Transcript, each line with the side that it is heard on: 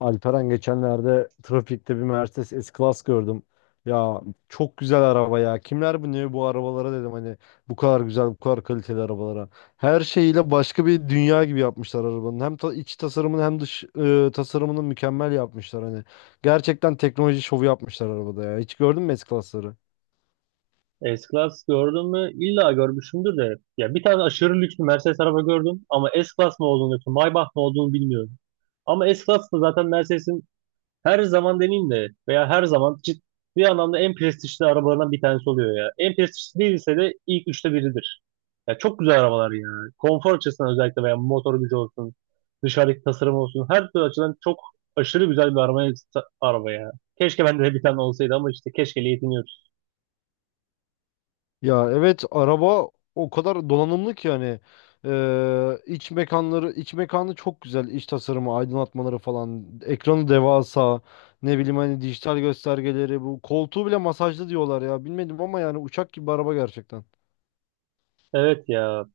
left: Alperen geçenlerde trafikte bir Mercedes S-Class gördüm. Ya, çok güzel araba ya. Kimler bu, ne bu arabalara dedim, hani bu kadar güzel, bu kadar kaliteli arabalara. Her şeyiyle başka bir dünya gibi yapmışlar arabanın. Hem iç tasarımını hem dış tasarımını mükemmel yapmışlar hani. Gerçekten teknoloji şovu yapmışlar arabada ya. Hiç gördün mü S-Class'ları?
right: S-Class gördüm mü? İlla görmüşümdür de. Ya bir tane aşırı lüks bir Mercedes araba gördüm ama S-Class mı olduğunu, yoksa Maybach mı olduğunu bilmiyorum. Ama S-Class da zaten Mercedes'in her zaman deneyim de veya her zaman ciddi anlamda en prestijli arabalarından bir tanesi oluyor ya. En prestijli değilse de ilk üçte biridir. Ya çok güzel arabalar ya. Konfor açısından özellikle veya motor gücü olsun, dışarıdaki tasarım olsun her türlü açıdan çok aşırı güzel bir araba ya. Keşke bende de bir tane olsaydı ama işte keşkeyle yetiniyoruz.
left: Ya evet, araba o kadar donanımlı ki, yani iç mekanları iç mekanı çok güzel, iç tasarımı, aydınlatmaları falan, ekranı devasa, ne bileyim hani dijital göstergeleri, bu koltuğu bile masajlı diyorlar ya, bilmedim, ama yani uçak gibi bir araba gerçekten.
right: Evet ya.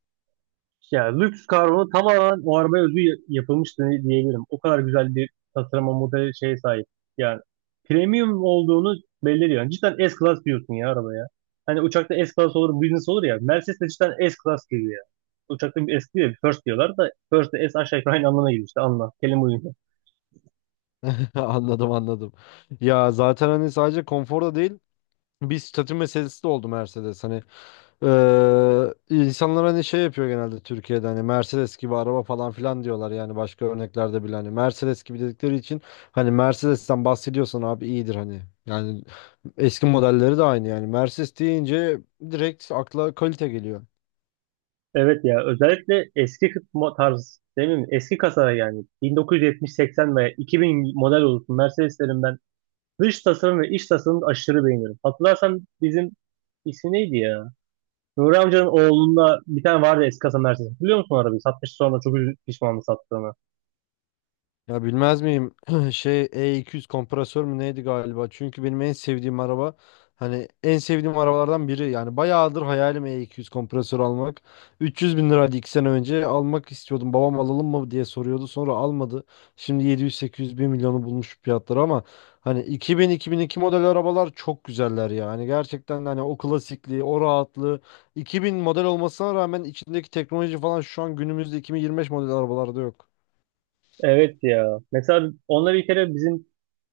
right: Ya lüks karbonu tamamen o arabaya özgü yapılmış diyebilirim. O kadar güzel bir tasarıma model şeye sahip. Yani premium olduğunu belli ediyor. Yani cidden S-Class diyorsun ya arabaya. Hani uçakta S-Class olur, business olur ya. Mercedes de cidden S-Class gibi ya. Uçakta bir S diyor, bir first diyorlar da first de S aşağı yukarı aynı anlamına geliyor işte anla. Kelime uyumu.
left: Anladım, anladım. Ya zaten hani sadece konforda değil, bir statü meselesi de oldu Mercedes, hani insanlar hani şey yapıyor genelde Türkiye'de, hani "Mercedes gibi araba" falan filan diyorlar. Yani başka örneklerde bile hani Mercedes gibi dedikleri için, hani Mercedes'ten bahsediyorsan abi iyidir hani. Yani eski modelleri de aynı, yani Mercedes deyince direkt akla kalite geliyor.
right: Evet ya, özellikle eski tarz değil mi? Eski kasa, yani 1970-80 veya 2000 model olsun Mercedeslerin ben dış tasarım ve iç tasarımı aşırı beğeniyorum. Hatırlarsan bizim ismi neydi ya? Nuri amcanın oğlunda bir tane vardı, eski kasa Mercedes. Biliyor musun arabayı? Satmış, sonra çok pişmanlı sattığını.
left: Ya bilmez miyim? Şey, E200 kompresör mü neydi galiba? Çünkü benim en sevdiğim araba, hani en sevdiğim arabalardan biri. Yani bayağıdır hayalim E200 kompresör almak. 300 bin liraydı, 2 sene önce almak istiyordum. Babam alalım mı diye soruyordu. Sonra almadı. Şimdi 700-800 bin milyonu bulmuş fiyatları, ama hani 2000-2002 model arabalar çok güzeller ya. Hani gerçekten de hani o klasikliği, o rahatlığı, 2000 model olmasına rağmen içindeki teknoloji falan şu an günümüzde 2025 model arabalarda yok.
right: Evet ya. Mesela onunla bir kere bizim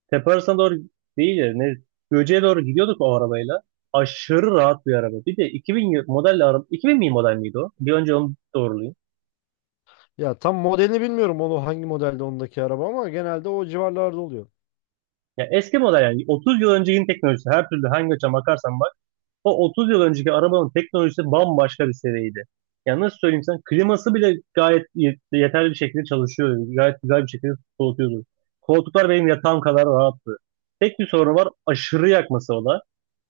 right: tepe arasına doğru değil de ne, Göce'ye doğru gidiyorduk o arabayla. Aşırı rahat bir araba. Bir de 2000 model araba. 2000 mi model miydi o? Bir önce onu doğrulayayım.
left: Ya tam modelini bilmiyorum, onu hangi modelde ondaki araba, ama genelde o civarlarda oluyor.
right: Ya eski model, yani 30 yıl öncekin teknolojisi, her türlü hangi açıdan bakarsan bak, o 30 yıl önceki arabanın teknolojisi bambaşka bir seviyeydi. Yani nasıl söyleyeyim sana, kliması bile gayet yeterli bir şekilde çalışıyordu. Gayet güzel bir şekilde soğutuyordu. Koltuklar benim yatağım kadar rahattı. Tek bir sorunu var, aşırı yakması o da.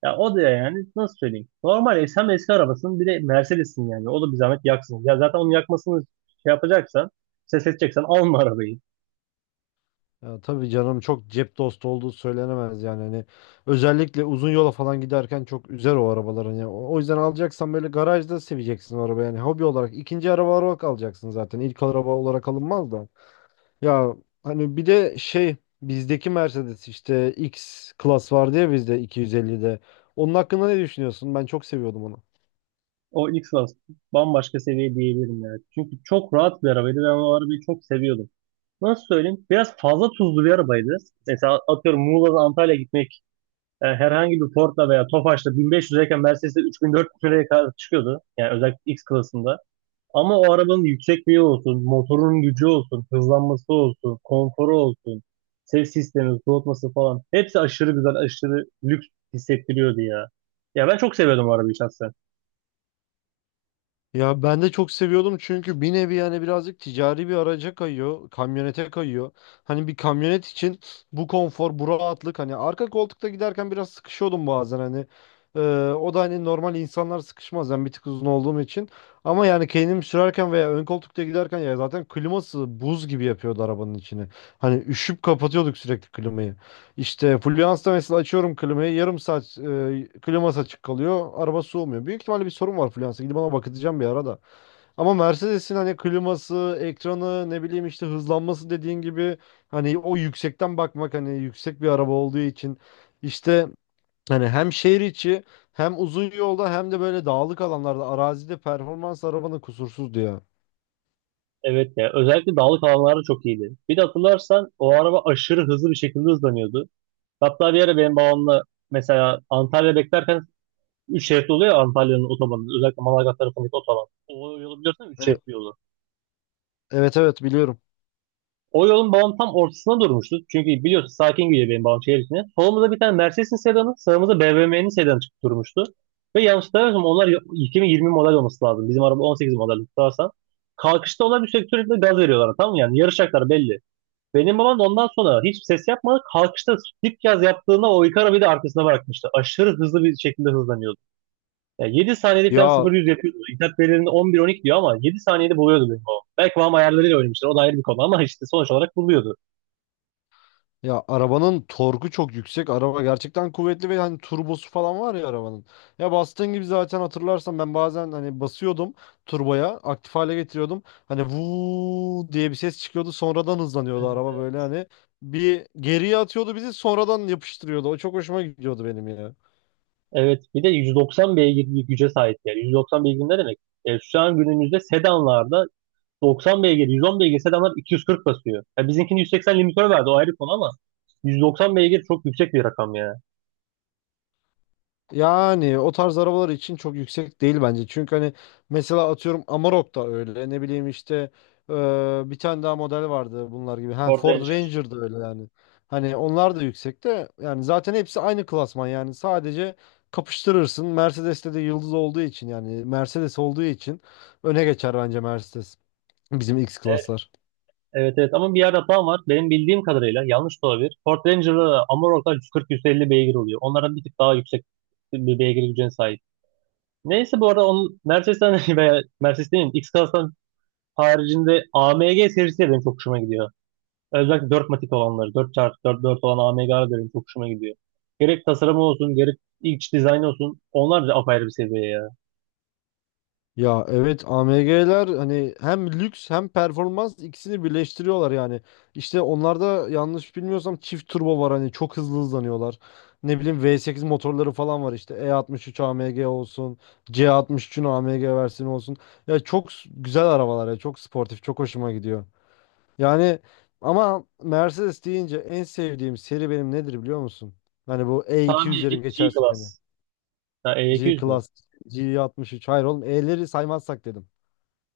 right: Ya o da yani nasıl söyleyeyim. Normal eski arabasın, bir de Mercedes'in yani. O da bir zahmet yaksın. Ya zaten onun yakmasını şey yapacaksan, ses edeceksen alma arabayı.
left: Ya tabii canım, çok cep dostu olduğu söylenemez yani, hani özellikle uzun yola falan giderken çok üzer o arabaların ya. O yüzden alacaksan böyle garajda seveceksin o araba, yani hobi olarak, ikinci araba olarak alacaksın, zaten ilk araba olarak alınmaz da. Ya, hani bir de şey, bizdeki Mercedes işte X klas vardı ya, bizde 250'de. Onun hakkında ne düşünüyorsun? Ben çok seviyordum onu.
right: O X-Class bambaşka seviye diyebilirim yani. Çünkü çok rahat bir arabaydı. Ben o arabayı çok seviyordum. Nasıl söyleyeyim? Biraz fazla tuzlu bir arabaydı. Mesela atıyorum Muğla'dan Antalya'ya gitmek herhangi bir Ford'la veya Tofaş'la 1500 lirayken Mercedes'te 3000-4000 liraya kadar çıkıyordu. Yani özellikle X klasında. Ama o arabanın yüksekliği olsun, motorun gücü olsun, hızlanması olsun, konforu olsun, ses sistemi, soğutması falan. Hepsi aşırı güzel, aşırı lüks hissettiriyordu ya. Ya ben çok seviyordum o arabayı şahsen.
left: Ya ben de çok seviyordum, çünkü bir nevi yani birazcık ticari bir araca kayıyor, kamyonete kayıyor. Hani bir kamyonet için bu konfor, bu rahatlık, hani arka koltukta giderken biraz sıkışıyordum bazen hani. Ee, o da hani normal insanlar sıkışmaz, ben bir tık uzun olduğum için. Ama yani kendim sürerken veya ön koltukta giderken, ya zaten kliması buz gibi yapıyordu arabanın içini. Hani üşüp kapatıyorduk sürekli klimayı. İşte Fluence'da mesela açıyorum klimayı, yarım saat kliması açık kalıyor, araba soğumuyor. Büyük ihtimalle bir sorun var Fluence'da, gidip ona bakacağım bir ara da. Ama Mercedes'in hani kliması, ekranı, ne bileyim işte hızlanması, dediğin gibi hani o yüksekten bakmak, hani yüksek bir araba olduğu için, işte hani hem şehir içi, hem uzun yolda, hem de böyle dağlık alanlarda arazide, performans arabanın kusursuzdu ya.
right: Evet ya, özellikle dağlık alanlarda çok iyiydi. Bir de hatırlarsan o araba aşırı hızlı bir şekilde hızlanıyordu. Hatta bir ara benim babamla, mesela Antalya beklerken, 3 şeritli oluyor ya Antalya'nın otobanı. Özellikle Manavgat tarafındaki otoban. O yolu biliyorsun, 3 şeritli
left: E-
right: yolu.
left: Evet, evet, biliyorum.
right: O yolun babam tam ortasına durmuştu. Çünkü biliyorsun sakin gidiyor benim babam şehir içine. Solumuzda bir tane Mercedes'in sedanı, sağımızda BMW'nin sedanı çıkıp durmuştu. Ve yanlış hatırlamıyorsam onlar 2020 model olması lazım. Bizim araba 18 model tutarsan. Kalkışta onlar bir sürekli gaz veriyorlar, tamam mı? Yani yarışacaklar belli. Benim babam da ondan sonra hiç ses yapmadı. Kalkışta dip yaz yaptığında o ilk arabayı da arkasına bırakmıştı. Aşırı hızlı bir şekilde hızlanıyordu. Yani 7 saniyede
left: Ya
right: falan 0-100 yapıyordu. İnternet verilerinde 11 12 diyor ama 7 saniyede buluyordu benim babam. Belki babam ayarlarıyla oynamıştır. O da ayrı bir konu ama işte sonuç olarak buluyordu.
left: Ya arabanın torku çok yüksek. Araba gerçekten kuvvetli ve hani turbosu falan var ya arabanın. Ya bastığın gibi zaten, hatırlarsan ben bazen hani basıyordum turboya, aktif hale getiriyordum. Hani vuu diye bir ses çıkıyordu, sonradan hızlanıyordu
right: Evet,
left: araba böyle
right: evet.
left: hani. Bir geriye atıyordu bizi, sonradan yapıştırıyordu. O çok hoşuma gidiyordu benim ya.
right: Evet bir de 190 beygir bir güce sahip yani. 190 beygir ne demek? E, şu an günümüzde sedanlarda 90 beygir, 110 beygir sedanlar 240 basıyor. Ya bizimkini 180 limitör verdi, o ayrı konu ama 190 beygir çok yüksek bir rakam ya.
left: Yani o tarz arabalar için çok yüksek değil bence, çünkü hani mesela atıyorum Amarok da öyle. Ne bileyim işte bir tane daha model vardı bunlar gibi. Ha,
right: Ford
left: Ford
right: Ranger.
left: Ranger da öyle yani. Hani onlar da yüksek de, yani zaten hepsi aynı klasman, yani sadece kapıştırırsın. Mercedes'te de yıldız olduğu için, yani Mercedes olduğu için öne geçer bence Mercedes. Bizim X klaslar.
right: Evet evet, ama bir yerde hatam var. Benim bildiğim kadarıyla yanlış da olabilir. Ford Ranger'da Amarok'ta 140-150 beygir oluyor. Onların bir tık daha yüksek bir beygir gücüne sahip. Neyse, bu arada onun Mercedes'ten veya Mercedes demeyeyim X-Class'tan haricinde AMG serisi de benim çok hoşuma gidiyor. Özellikle 4 matik olanları, 4 dört dört olan AMG'ler de benim çok hoşuma gidiyor. Gerek tasarımı olsun, gerek iç dizaynı olsun, onlar da apayrı bir seviye ya.
left: Ya evet, AMG'ler hani hem lüks hem performans, ikisini birleştiriyorlar yani. İşte onlarda yanlış bilmiyorsam çift turbo var, hani çok hızlı hızlanıyorlar. Ne bileyim V8 motorları falan var, işte E63 AMG olsun, C63'ün AMG versiyonu olsun. Ya çok güzel arabalar ya, çok sportif, çok hoşuma gidiyor. Yani, ama Mercedes deyince en sevdiğim seri benim nedir biliyor musun? Hani bu
right: Tahmin edeyim,
left: E200'leri geçersek hani,
right: G-Class. Ha, E200 mü?
left: G-Class, G63. Hayır oğlum, E'leri saymazsak dedim.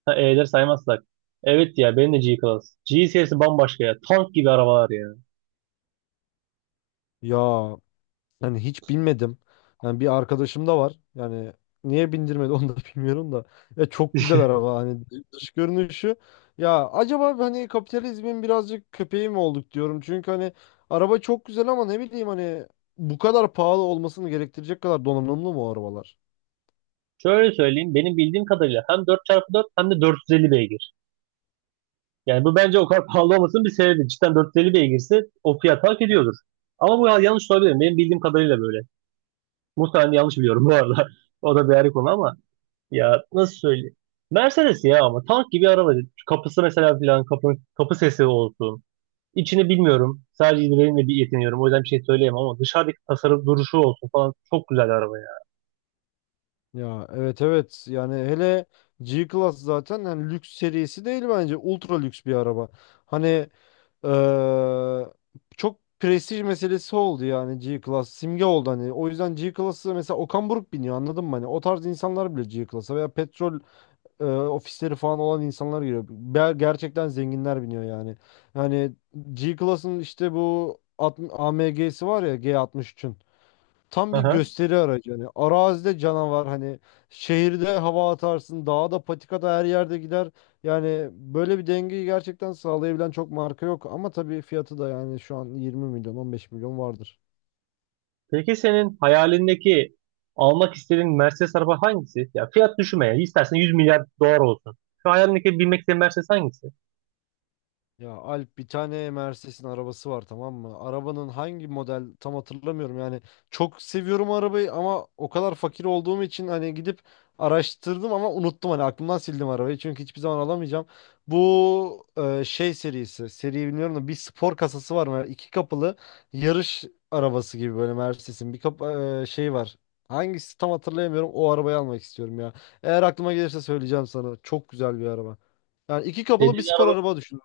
right: Ha, E'leri saymazsak. Evet ya benim de G-Class. G serisi bambaşka ya. Tank gibi arabalar ya.
left: Ya, yani hiç binmedim. Yani bir arkadaşım da var. Yani niye bindirmedi onu da bilmiyorum da. Ya çok güzel araba, hani dış görünüşü. Ya acaba hani kapitalizmin birazcık köpeği mi olduk diyorum? Çünkü hani araba çok güzel, ama ne bileyim hani bu kadar pahalı olmasını gerektirecek kadar donanımlı mı o arabalar?
right: Şöyle söyleyeyim, benim bildiğim kadarıyla hem 4x4 hem de 450 beygir. Yani bu bence o kadar pahalı olmasının bir sebebi. Cidden 450 beygirse o fiyat hak ediyordur. Ama bu yanlış olabilir. Benim bildiğim kadarıyla böyle. Muhtemelen yanlış biliyorum bu arada. O da bir ayrı konu ama ya nasıl söyleyeyim. Mercedes ya ama tank gibi araba. Kapısı mesela filan kapı, kapı sesi olsun. İçini bilmiyorum. Sadece izlediğimle bir yetiniyorum. O yüzden bir şey söyleyemem ama dışarıdaki tasarım, duruşu olsun falan, çok güzel araba ya.
left: Ya evet, evet, yani hele G-Class zaten hani lüks serisi değil bence, ultra lüks bir araba. Hani eee, çok prestij meselesi oldu yani, G-Class simge oldu hani. O yüzden G-Class'ı mesela Okan Buruk biniyor, anladın mı hani? O tarz insanlar bile G-Class'a, veya petrol ofisleri falan olan insanlar giriyor. Gerçekten zenginler biniyor yani. Yani G-Class'ın işte bu AMG'si var ya, G63'ün. Tam bir
right: Aha.
left: gösteri aracı. Hani arazide canavar, hani şehirde hava atarsın, dağda, patikada, her yerde gider. Yani böyle bir dengeyi gerçekten sağlayabilen çok marka yok. Ama tabii fiyatı da, yani şu an 20 milyon, 15 milyon vardır.
right: Peki senin hayalindeki almak istediğin Mercedes araba hangisi? Ya fiyat düşünme ya. İstersen 100 milyar dolar olsun. Şu hayalindeki binmek istediğin Mercedes hangisi?
left: Ya Alp, bir tane Mercedes'in arabası var, tamam mı? Arabanın hangi model tam hatırlamıyorum yani. Çok seviyorum arabayı, ama o kadar fakir olduğum için hani gidip araştırdım ama unuttum, hani aklımdan sildim arabayı, çünkü hiçbir zaman alamayacağım. Bu şey serisi, seriyi bilmiyorum da, bir spor kasası var mı? İki kapılı yarış arabası gibi böyle Mercedes'in bir kap şey var. Hangisi tam hatırlayamıyorum. O arabayı almak istiyorum ya. Eğer aklıma gelirse söyleyeceğim sana. Çok güzel bir araba. Yani iki kapılı bir
right: Dediğin
left: spor
right: araba,
left: araba düşün.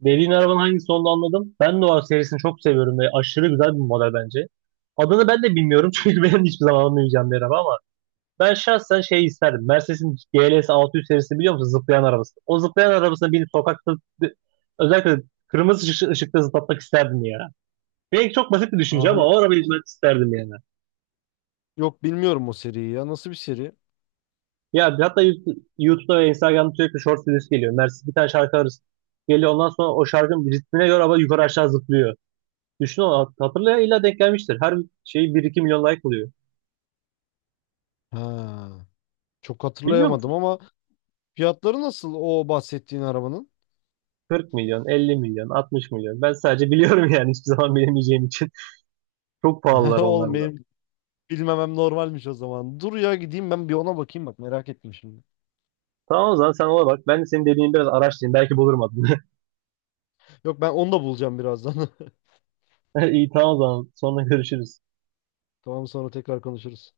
right: dediğin arabanın hangisi olduğunu anladım. Ben de o serisini çok seviyorum ve aşırı güzel bir model bence. Adını ben de bilmiyorum çünkü ben hiçbir zaman anlamayacağım bir araba ama ben şahsen şey isterdim. Mercedes'in GLS 600 serisini biliyor musun? Zıplayan arabası. O zıplayan arabasını binip sokakta özellikle kırmızı ışıkta zıplatmak isterdim ya. Belki çok basit bir düşünce
left: Aa,
right: ama
left: hayır.
right: o arabayı izlemek isterdim yani.
left: Yok, bilmiyorum o seriyi ya. Nasıl bir seri?
right: Ya hatta YouTube'da ve Instagram'da sürekli short videosu geliyor. Mercedes bir tane şarkı arası geliyor. Ondan sonra o şarkının ritmine göre araba yukarı aşağı zıplıyor. Düşün, o hatırlaya illa denk gelmiştir. Her şey bir iki milyon like oluyor.
left: Ha. Çok
right: Bilmiyor
left: hatırlayamadım,
right: musun?
left: ama fiyatları nasıl o bahsettiğin arabanın?
right: 40 milyon, 50 milyon, 60 milyon. Ben sadece biliyorum yani hiçbir zaman bilemeyeceğim için. Çok pahalılar
left: Oğlum,
right: onlar
left: çok
right: da.
left: benim bilmemem normalmiş o zaman. Dur ya, gideyim ben bir ona bakayım, bak merak ettim şimdi.
right: Tamam, o zaman sen ona bak. Ben de senin dediğin biraz araştırayım. Belki bulurum adını.
left: Yok, ben onu da bulacağım birazdan.
right: İyi tamam, o zaman. Sonra görüşürüz.
left: Tamam, sonra tekrar konuşuruz.